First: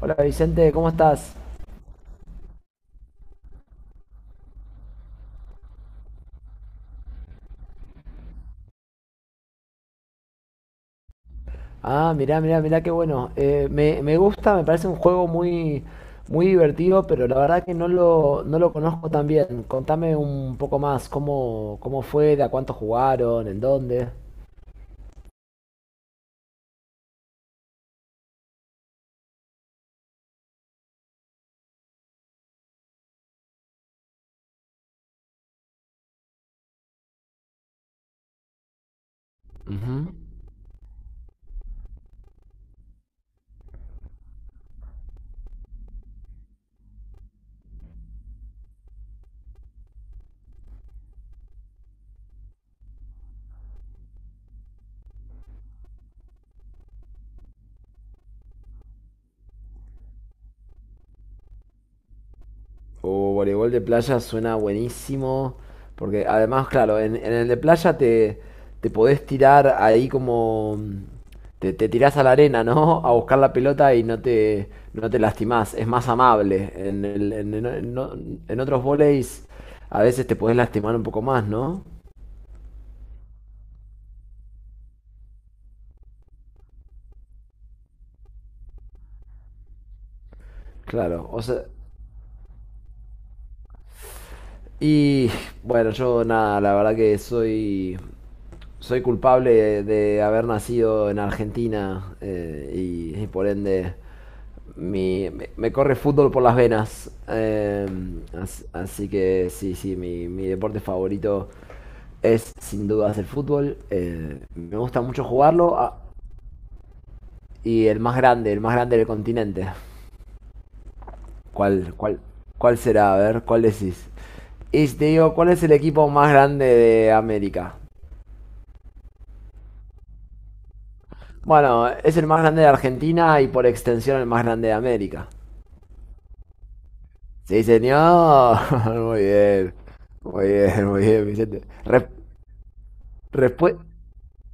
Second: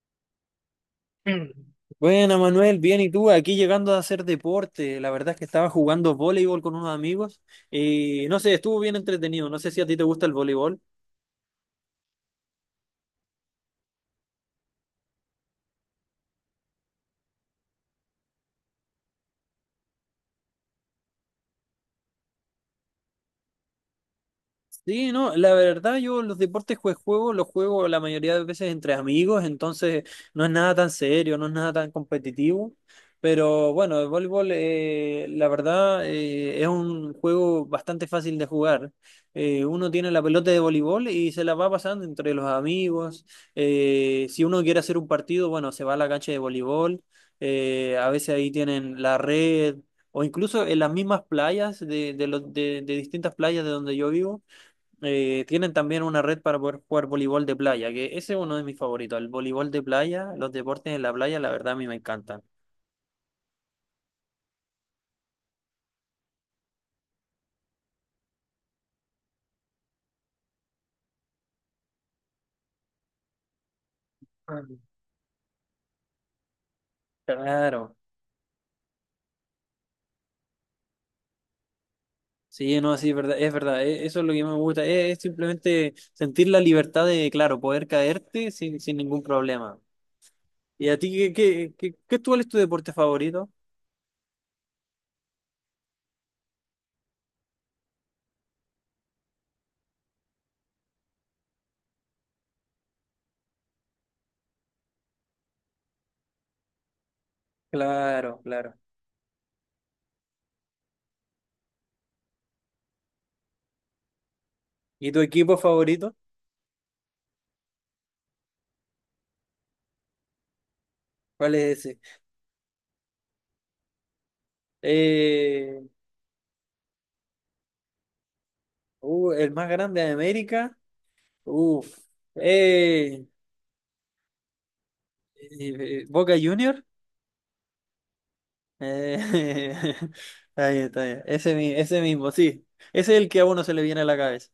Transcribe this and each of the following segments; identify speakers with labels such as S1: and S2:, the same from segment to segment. S1: Hola Vicente, ¿cómo estás?
S2: Bueno, Manuel, bien, ¿y tú? Aquí llegando a hacer deporte. La verdad es que estaba jugando voleibol con unos amigos y no sé, estuvo bien entretenido. No sé si a ti te gusta el voleibol.
S1: Ah, mirá, mirá, mirá, qué bueno. Me gusta, me parece un juego muy, muy divertido, pero la verdad que no lo conozco tan bien. Contame un poco más, cómo, cómo fue, de a cuánto jugaron, en dónde.
S2: Sí, no, la verdad yo los deportes que juego, los juego la mayoría de veces entre amigos, entonces no es nada tan serio, no es nada tan competitivo, pero bueno, el voleibol la verdad es un juego bastante fácil de jugar. Uno
S1: Ujú.
S2: tiene la pelota de voleibol y se la va pasando entre los amigos. Si uno quiere hacer un partido, bueno, se va a la cancha de voleibol, a veces ahí tienen la red. O incluso en las mismas playas de distintas playas de donde yo vivo, tienen también una red para poder jugar voleibol de playa, que ese es uno de mis favoritos. El voleibol de playa, los deportes en la playa, la verdad a mí me encantan.
S1: O voleibol de playa suena buenísimo, porque además, claro, en el de playa te, te podés tirar ahí. Te, te tirás a la arena, ¿no? A buscar la pelota y
S2: Ah,
S1: no te lastimás, es más amable. En, el-
S2: claro,
S1: en o- en otros voleis a veces te podés lastimar un poco más, ¿no?
S2: sí, no, sí, es verdad, eso es lo que me gusta, es, simplemente sentir la libertad de, claro, poder caerte sin ningún problema. ¿Y a ti
S1: Claro, o sea...
S2: cuál es tu deporte favorito?
S1: Y bueno, yo nada, la verdad que soy culpable de haber nacido en Argentina y por ende me corre fútbol por las venas.
S2: Claro, claro.
S1: Así que sí, sí, mi deporte favorito es sin dudas el fútbol. Me gusta
S2: ¿Y tu
S1: mucho
S2: equipo
S1: jugarlo
S2: favorito?
S1: y el más grande del continente.
S2: ¿Cuál es
S1: ¿Cuál,
S2: ese?
S1: cuál, cuál será? A ver, ¿cuál decís? Y te digo, ¿cuál es el
S2: Eh,
S1: equipo más grande de América?
S2: el más grande de América.
S1: Bueno,
S2: Uf.
S1: es el más grande de
S2: Eh,
S1: Argentina y por extensión el más grande de América.
S2: Boca Junior.
S1: Sí, señor.
S2: Eh,
S1: Muy bien. Muy
S2: Está bien,
S1: bien,
S2: está
S1: muy
S2: bien.
S1: bien,
S2: Ese,
S1: Vicente.
S2: ese mismo, sí. Ese es el que a uno se
S1: Respue-
S2: le viene a la cabeza.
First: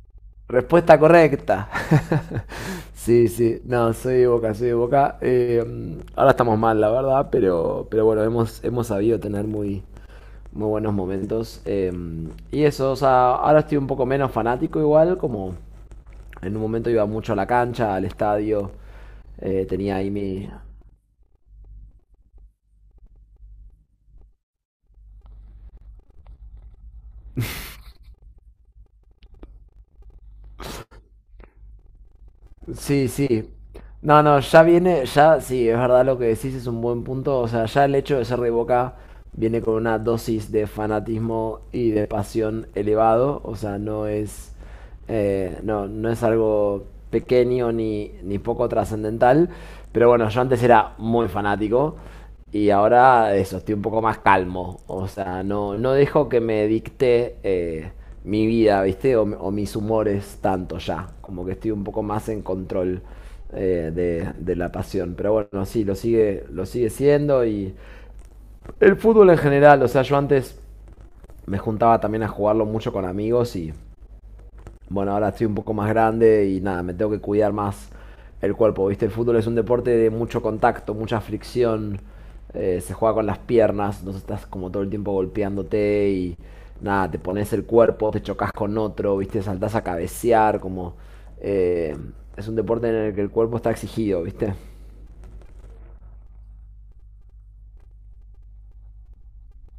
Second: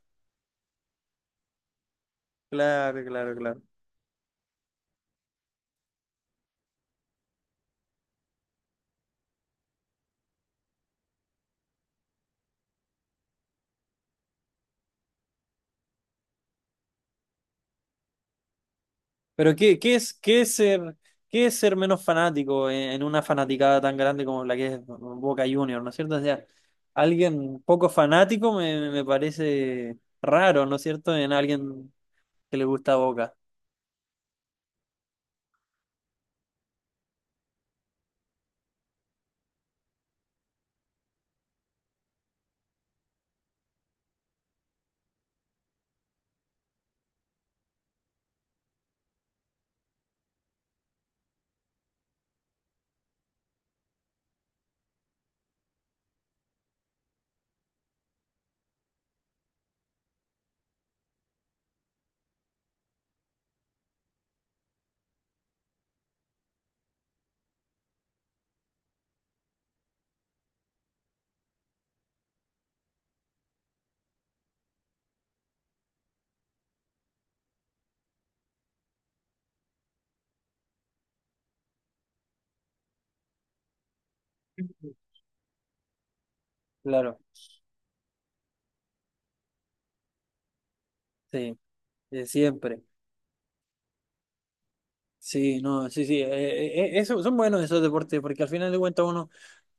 S1: Respuesta correcta.
S2: Claro,
S1: Sí,
S2: claro, claro.
S1: sí. No, soy de Boca, soy de Boca. Ahora estamos mal, la verdad, pero bueno, hemos sabido tener muy, muy buenos momentos. Y eso, o sea, ahora estoy un poco menos fanático igual, como en un momento iba mucho a la cancha, al estadio,
S2: Pero,
S1: tenía ahí mi,
S2: ¿qué es ser menos fanático en una fanaticada tan grande como la que es Boca Juniors? ¿No es cierto? O sea, alguien poco fanático me parece raro, ¿no es cierto? En alguien que le gusta
S1: sí,
S2: Boca.
S1: sí. No, no, ya viene, ya sí, es verdad lo que decís, es un buen punto. O sea, ya el hecho de ser de Boca viene con una dosis de fanatismo y de pasión elevado. O sea, no, no es algo pequeño ni, ni poco trascendental. Pero bueno, yo antes era muy fanático. Y ahora eso, estoy un poco más calmo. O sea, no, no dejo que me dicte mi vida, ¿viste? O mis humores tanto ya. Como que estoy un poco más en control de la pasión. Pero bueno, sí, lo sigue siendo. Y el fútbol en general, o sea, yo antes me juntaba también a jugarlo mucho con amigos y bueno, ahora estoy un poco más grande y nada, me tengo que cuidar más el cuerpo, ¿viste? El fútbol es un deporte de mucho contacto, mucha fricción, se juega con las piernas, entonces estás como todo el tiempo golpeándote y nada,
S2: Claro,
S1: te pones el cuerpo, te chocas con otro, ¿viste? Saltás a cabecear, como...
S2: sí,
S1: eh,
S2: de
S1: es un
S2: siempre.
S1: deporte en el que el cuerpo está exigido, ¿viste?
S2: Sí, no, sí, sí. Eso, son buenos esos deportes porque al final de cuentas uno,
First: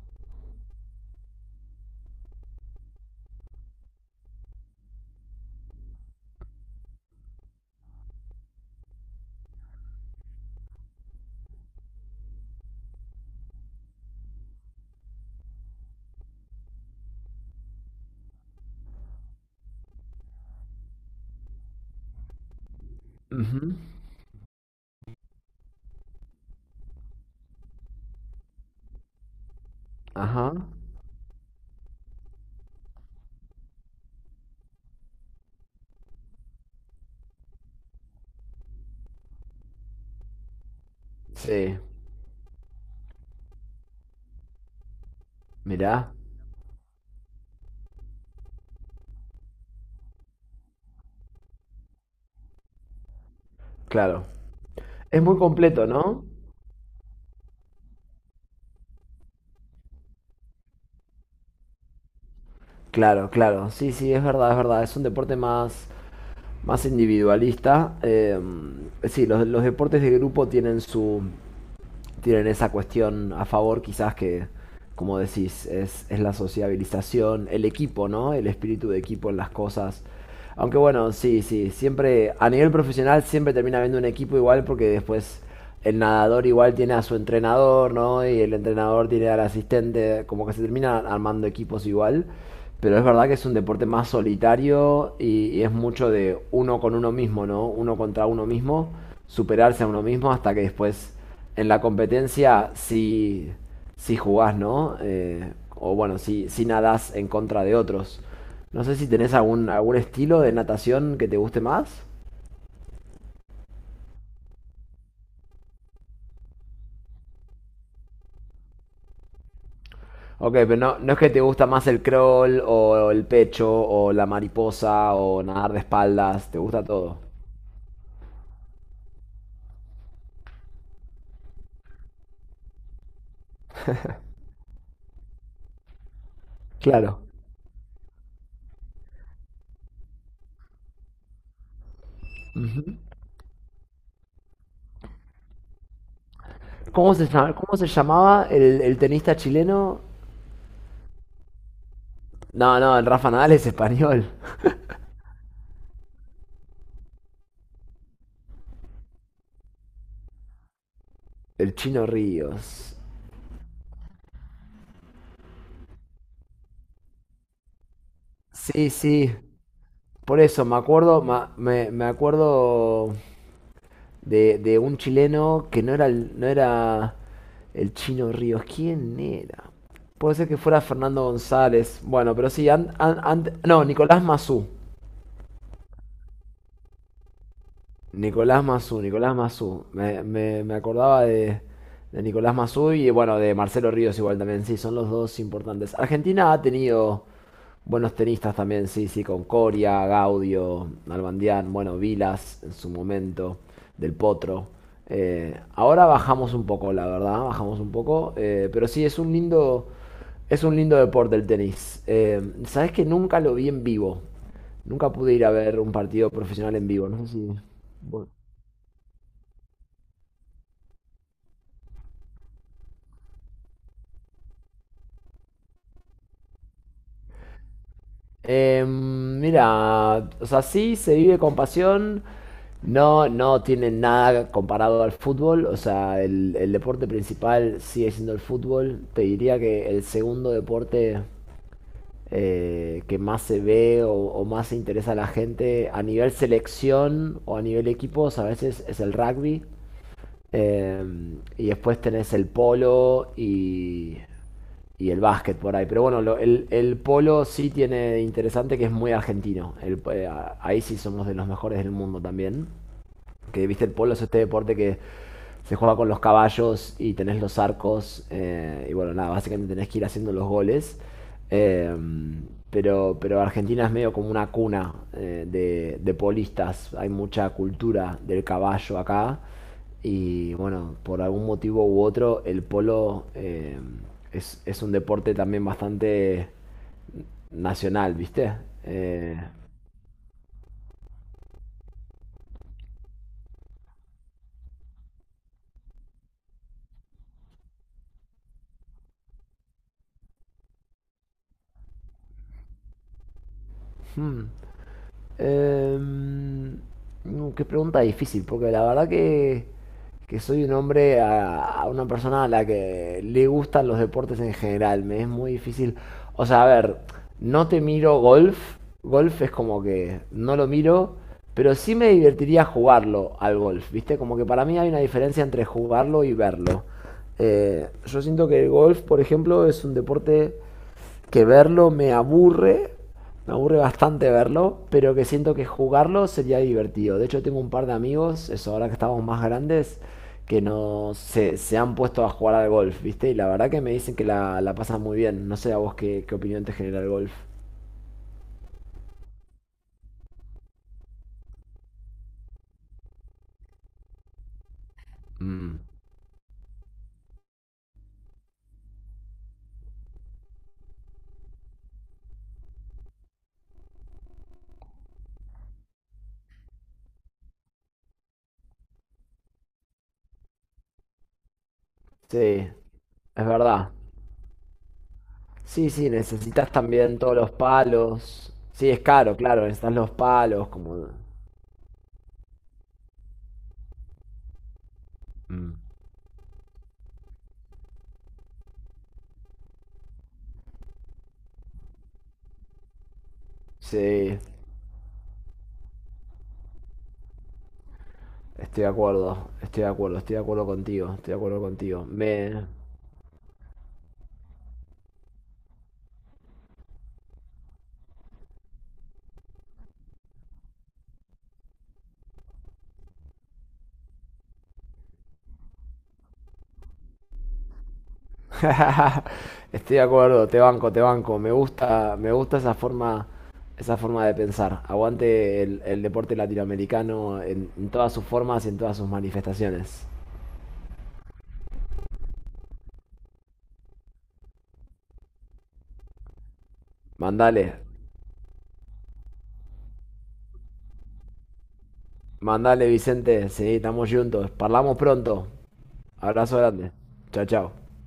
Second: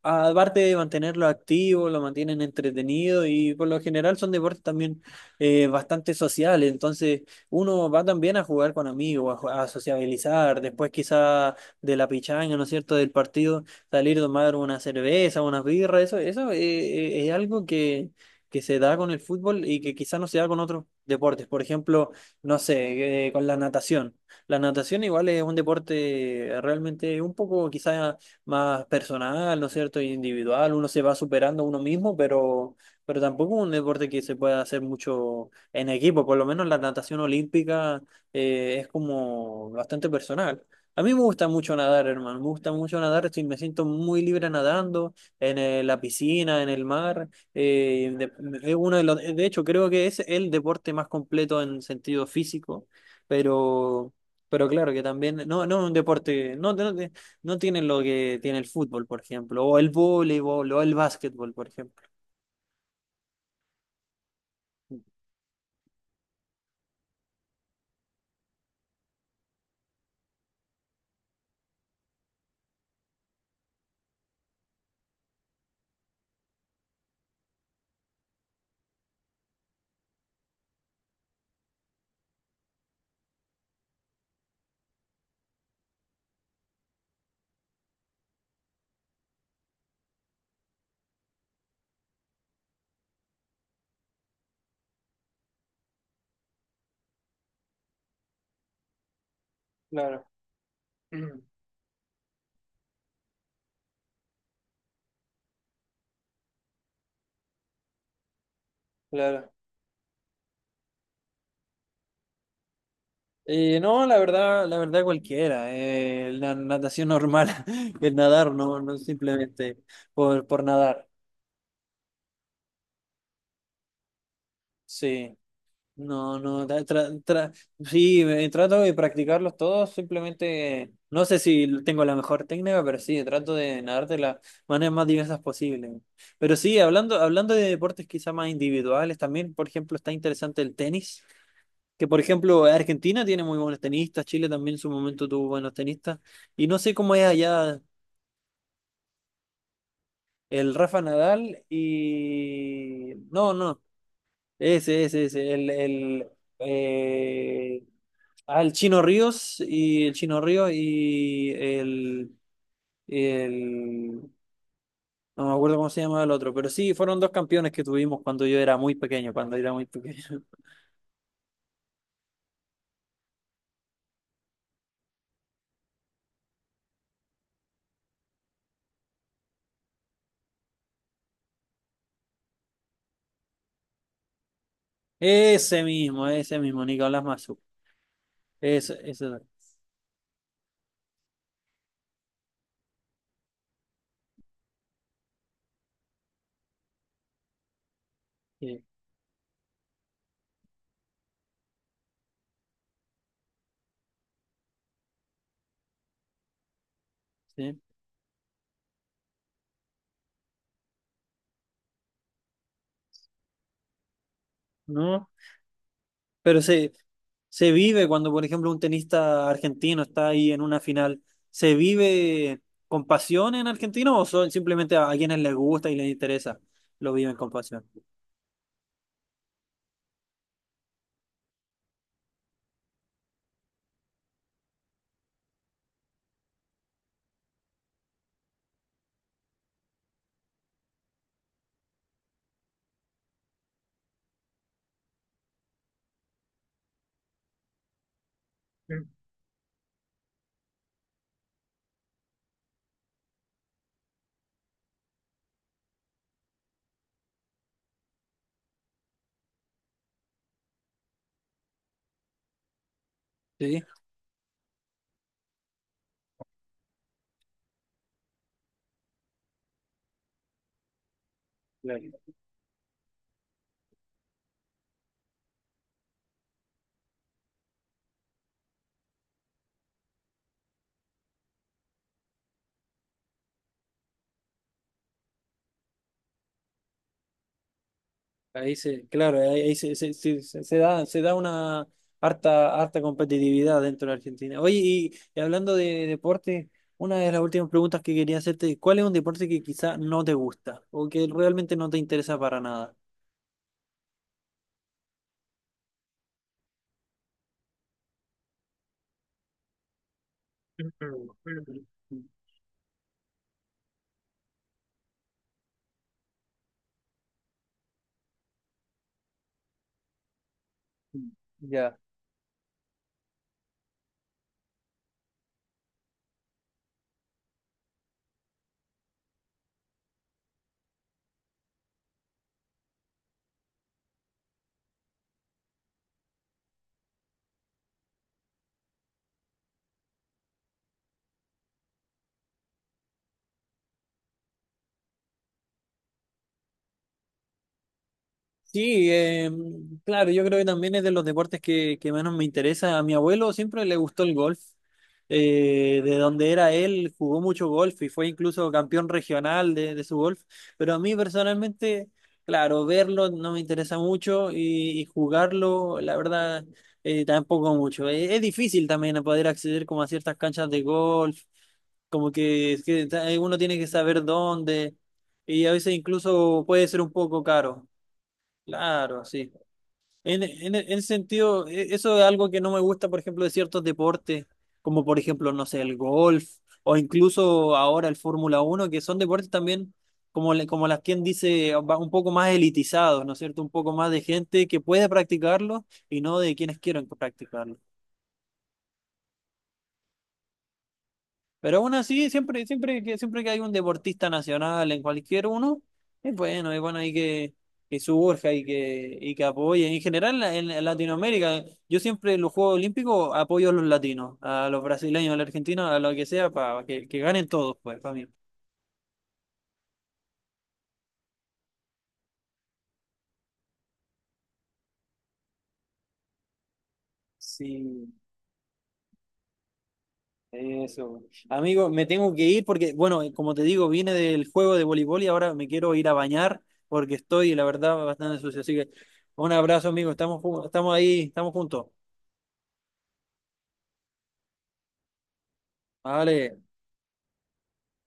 S2: aparte de mantenerlo activo, lo mantienen entretenido y por lo general son deportes también, bastante sociales. Entonces uno va también a jugar con amigos, a sociabilizar. Después quizá de la pichanga, ¿no es cierto?, del partido, salir a tomar una cerveza, unas birras. Eso es algo que se da con el fútbol y que quizá no se da con otros deportes. Por ejemplo, no sé, con la
S1: Ujú.
S2: natación. La natación igual es un deporte realmente un poco quizá más personal, ¿no es cierto? Y
S1: Ajá.
S2: individual, uno se va superando a uno mismo, pero tampoco es un deporte que se pueda hacer mucho en equipo, por lo menos la natación olímpica es como bastante personal. A mí me gusta mucho
S1: Sí,
S2: nadar, hermano, me gusta mucho nadar, me siento muy libre nadando en la
S1: mirá,
S2: piscina, en el mar. De, es uno de, los, De hecho, creo que es el deporte más completo en sentido físico, pero...
S1: claro.
S2: Pero claro que
S1: Es
S2: también,
S1: muy
S2: no, no es
S1: completo,
S2: un
S1: ¿no?
S2: deporte, no, no, no tienen lo que tiene el fútbol, por ejemplo, o el voleibol, o el básquetbol, por ejemplo.
S1: Claro, claro. Sí, sí, es verdad, es verdad. Es un deporte más más individualista. Sí, los deportes de grupo tienen su, tienen esa cuestión a favor quizás que, como decís, es la sociabilización, el equipo, ¿no? El espíritu de equipo en las cosas. Aunque bueno, sí, sí, siempre a nivel profesional siempre termina habiendo un equipo igual porque después el nadador igual tiene a su entrenador, ¿no? Y el entrenador tiene al asistente, como que se termina armando equipos igual. Pero es verdad que es un deporte más solitario y es mucho de uno con uno mismo, ¿no? Uno contra uno mismo, superarse a uno
S2: Claro,
S1: mismo hasta que después en la competencia sí, sí jugás, ¿no? O bueno, si sí nadás en contra de otros. No sé si tenés
S2: claro.
S1: algún, algún estilo de natación que te guste más.
S2: No, la verdad cualquiera. La natación normal, el nadar, no, no simplemente por,
S1: Ok,
S2: por
S1: pero no,
S2: nadar.
S1: no es que te gusta más el crawl o el pecho o la mariposa
S2: Sí.
S1: o nadar de
S2: No,
S1: espaldas, te
S2: no,
S1: gusta todo.
S2: sí, trato de practicarlos todos, simplemente no sé si tengo la mejor técnica, pero sí, trato de nadar de las maneras más diversas posibles. Pero sí, hablando,
S1: Claro.
S2: hablando de deportes quizá más individuales, también, por ejemplo, está interesante el tenis, que por ejemplo Argentina tiene muy buenos tenistas, Chile también en su momento tuvo buenos tenistas, y no sé cómo es
S1: Cómo
S2: allá
S1: se llamaba el tenista chileno?
S2: el Rafa Nadal
S1: No, no, el
S2: y...
S1: Rafa Nadal
S2: No,
S1: es
S2: no,
S1: español.
S2: ese, eh, el Chino Ríos y el Chino Ríos y
S1: El Chino
S2: el,
S1: Ríos.
S2: el- no me acuerdo cómo se llama el otro, pero sí, fueron dos campeones que tuvimos cuando yo era
S1: Sí,
S2: muy pequeño,
S1: sí.
S2: cuando era muy
S1: Por
S2: pequeño.
S1: eso, me acuerdo, me acuerdo de un chileno que no era, no era el chino Ríos. ¿Quién era? Puede ser que fuera Fernando González. Bueno, pero sí, no, Nicolás Mazú.
S2: Ese mismo, Nicolás Massú.
S1: Nicolás
S2: Ese,
S1: Mazú, Nicolás
S2: ese,
S1: Mazú. Me acordaba de Nicolás Mazú y bueno, de Marcelo Ríos igual también, sí, son los dos importantes. Argentina ha tenido buenos tenistas
S2: sí,
S1: también, sí, sí, con Coria, Gaudio, Nalbandián, bueno, Vilas en su momento, Del Potro. Ahora bajamos un poco, la verdad,
S2: sí,
S1: bajamos un poco, pero sí, es un lindo deporte el tenis. Sabes que nunca lo vi en vivo. Nunca
S2: ¿no?
S1: pude ir a ver un partido
S2: Pero
S1: profesional en
S2: se,
S1: vivo. No sé si
S2: se vive cuando, por ejemplo, un tenista argentino está ahí en una final, ¿se vive con pasión en Argentina o son simplemente a quienes les gusta y les interesa, lo viven con pasión?
S1: mira, o sea, sí se vive con pasión, no, no tiene nada comparado al fútbol, o sea, el deporte principal sigue siendo el fútbol, te diría que el segundo deporte que más se ve o más se interesa a la gente a nivel selección o a nivel equipos a veces es el rugby. Eh, y después tenés el polo y el básquet por ahí. Pero bueno, el polo sí tiene de interesante que es muy argentino. Ahí sí somos de los mejores del mundo también. Que
S2: Sí.
S1: viste el polo es este deporte que se juega con los caballos y tenés los arcos. Y bueno, nada, básicamente tenés que ir haciendo los goles. Eh,
S2: Claro.
S1: pero Argentina es medio como una cuna de polistas. Hay mucha cultura del caballo acá. Y bueno, por algún motivo u otro, el polo es un deporte también bastante nacional, ¿viste? Eh,
S2: Claro, ahí se da una harta, harta competitividad dentro de Argentina. Oye, y hablando de deporte, una de las últimas preguntas que quería hacerte, ¿cuál es un deporte que quizá no te gusta o que realmente no te interesa para nada?
S1: hmm. Em, Qué pregunta difícil, porque la verdad que soy un
S2: Mm,
S1: hombre, a una
S2: mm,
S1: persona a la que le gustan los deportes en general. Me es muy difícil. O sea, a ver, no te miro golf. Golf es como que no lo miro,
S2: mm.
S1: pero sí
S2: Ya.
S1: me divertiría jugarlo al golf, ¿viste? Como que para mí hay una diferencia entre jugarlo y verlo. Yo siento que el golf, por ejemplo, es un deporte que verlo me aburre bastante verlo, pero que siento que jugarlo sería divertido. De hecho, tengo un par de amigos, eso ahora que estamos más grandes, que no se, se han puesto a jugar al golf, ¿viste? Y la verdad que me dicen que la pasan muy bien. No sé a vos qué, qué opinión te genera el golf.
S2: Sí, claro, yo creo que también es de los deportes que menos me interesa. A mi abuelo siempre le gustó el golf.
S1: Mm.
S2: De donde era él, jugó mucho golf y fue incluso campeón regional de su golf. Pero a mí personalmente, claro, verlo no me interesa mucho y jugarlo, la verdad, tampoco mucho. Es difícil también poder acceder como a ciertas canchas de golf, como
S1: Sí,
S2: que, es que
S1: es
S2: uno tiene que
S1: verdad.
S2: saber dónde, y a
S1: Sí,
S2: veces
S1: sí,
S2: incluso
S1: necesitas
S2: puede ser un
S1: también todos
S2: poco
S1: los
S2: caro.
S1: palos. Sí, es
S2: Claro,
S1: caro,
S2: sí.
S1: claro, necesitas los palos,
S2: En ese
S1: como...
S2: sentido, eso es algo que no me gusta, por ejemplo, de ciertos deportes, como por ejemplo, no
S1: Mm.
S2: sé, el golf o incluso ahora el Fórmula 1, que son deportes también, como, como las quien dice, un poco más elitizados, ¿no es cierto? Un poco más de
S1: Sí.
S2: gente que puede practicarlo y no de quienes quieren practicarlo.
S1: Estoy de acuerdo, estoy de acuerdo, estoy de acuerdo contigo, estoy de acuerdo
S2: Pero aún
S1: contigo.
S2: así,
S1: Me...
S2: siempre que hay un deportista nacional en cualquier uno, es bueno ahí que, surja y que apoye. En general, en Latinoamérica, yo siempre en los Juegos Olímpicos apoyo a los latinos, a los brasileños, a los argentinos, a lo que sea, para que ganen todos, pues, para mí.
S1: Estoy de acuerdo, te banco, te banco. Me gusta esa forma de pensar. Aguante el deporte latinoamericano en
S2: Sí,
S1: todas sus formas y en todas sus manifestaciones.
S2: eso. Amigo, me tengo que ir porque, bueno, como te digo, vine del juego de voleibol y ahora me quiero ir a bañar porque estoy, la
S1: Mandale,
S2: verdad, bastante sucio. Así que un abrazo, amigo. Estamos ahí, estamos juntos.
S1: mandale Vicente, sí, estamos juntos. Parlamos pronto. Abrazo
S2: Vale.
S1: grande. Chao, chao.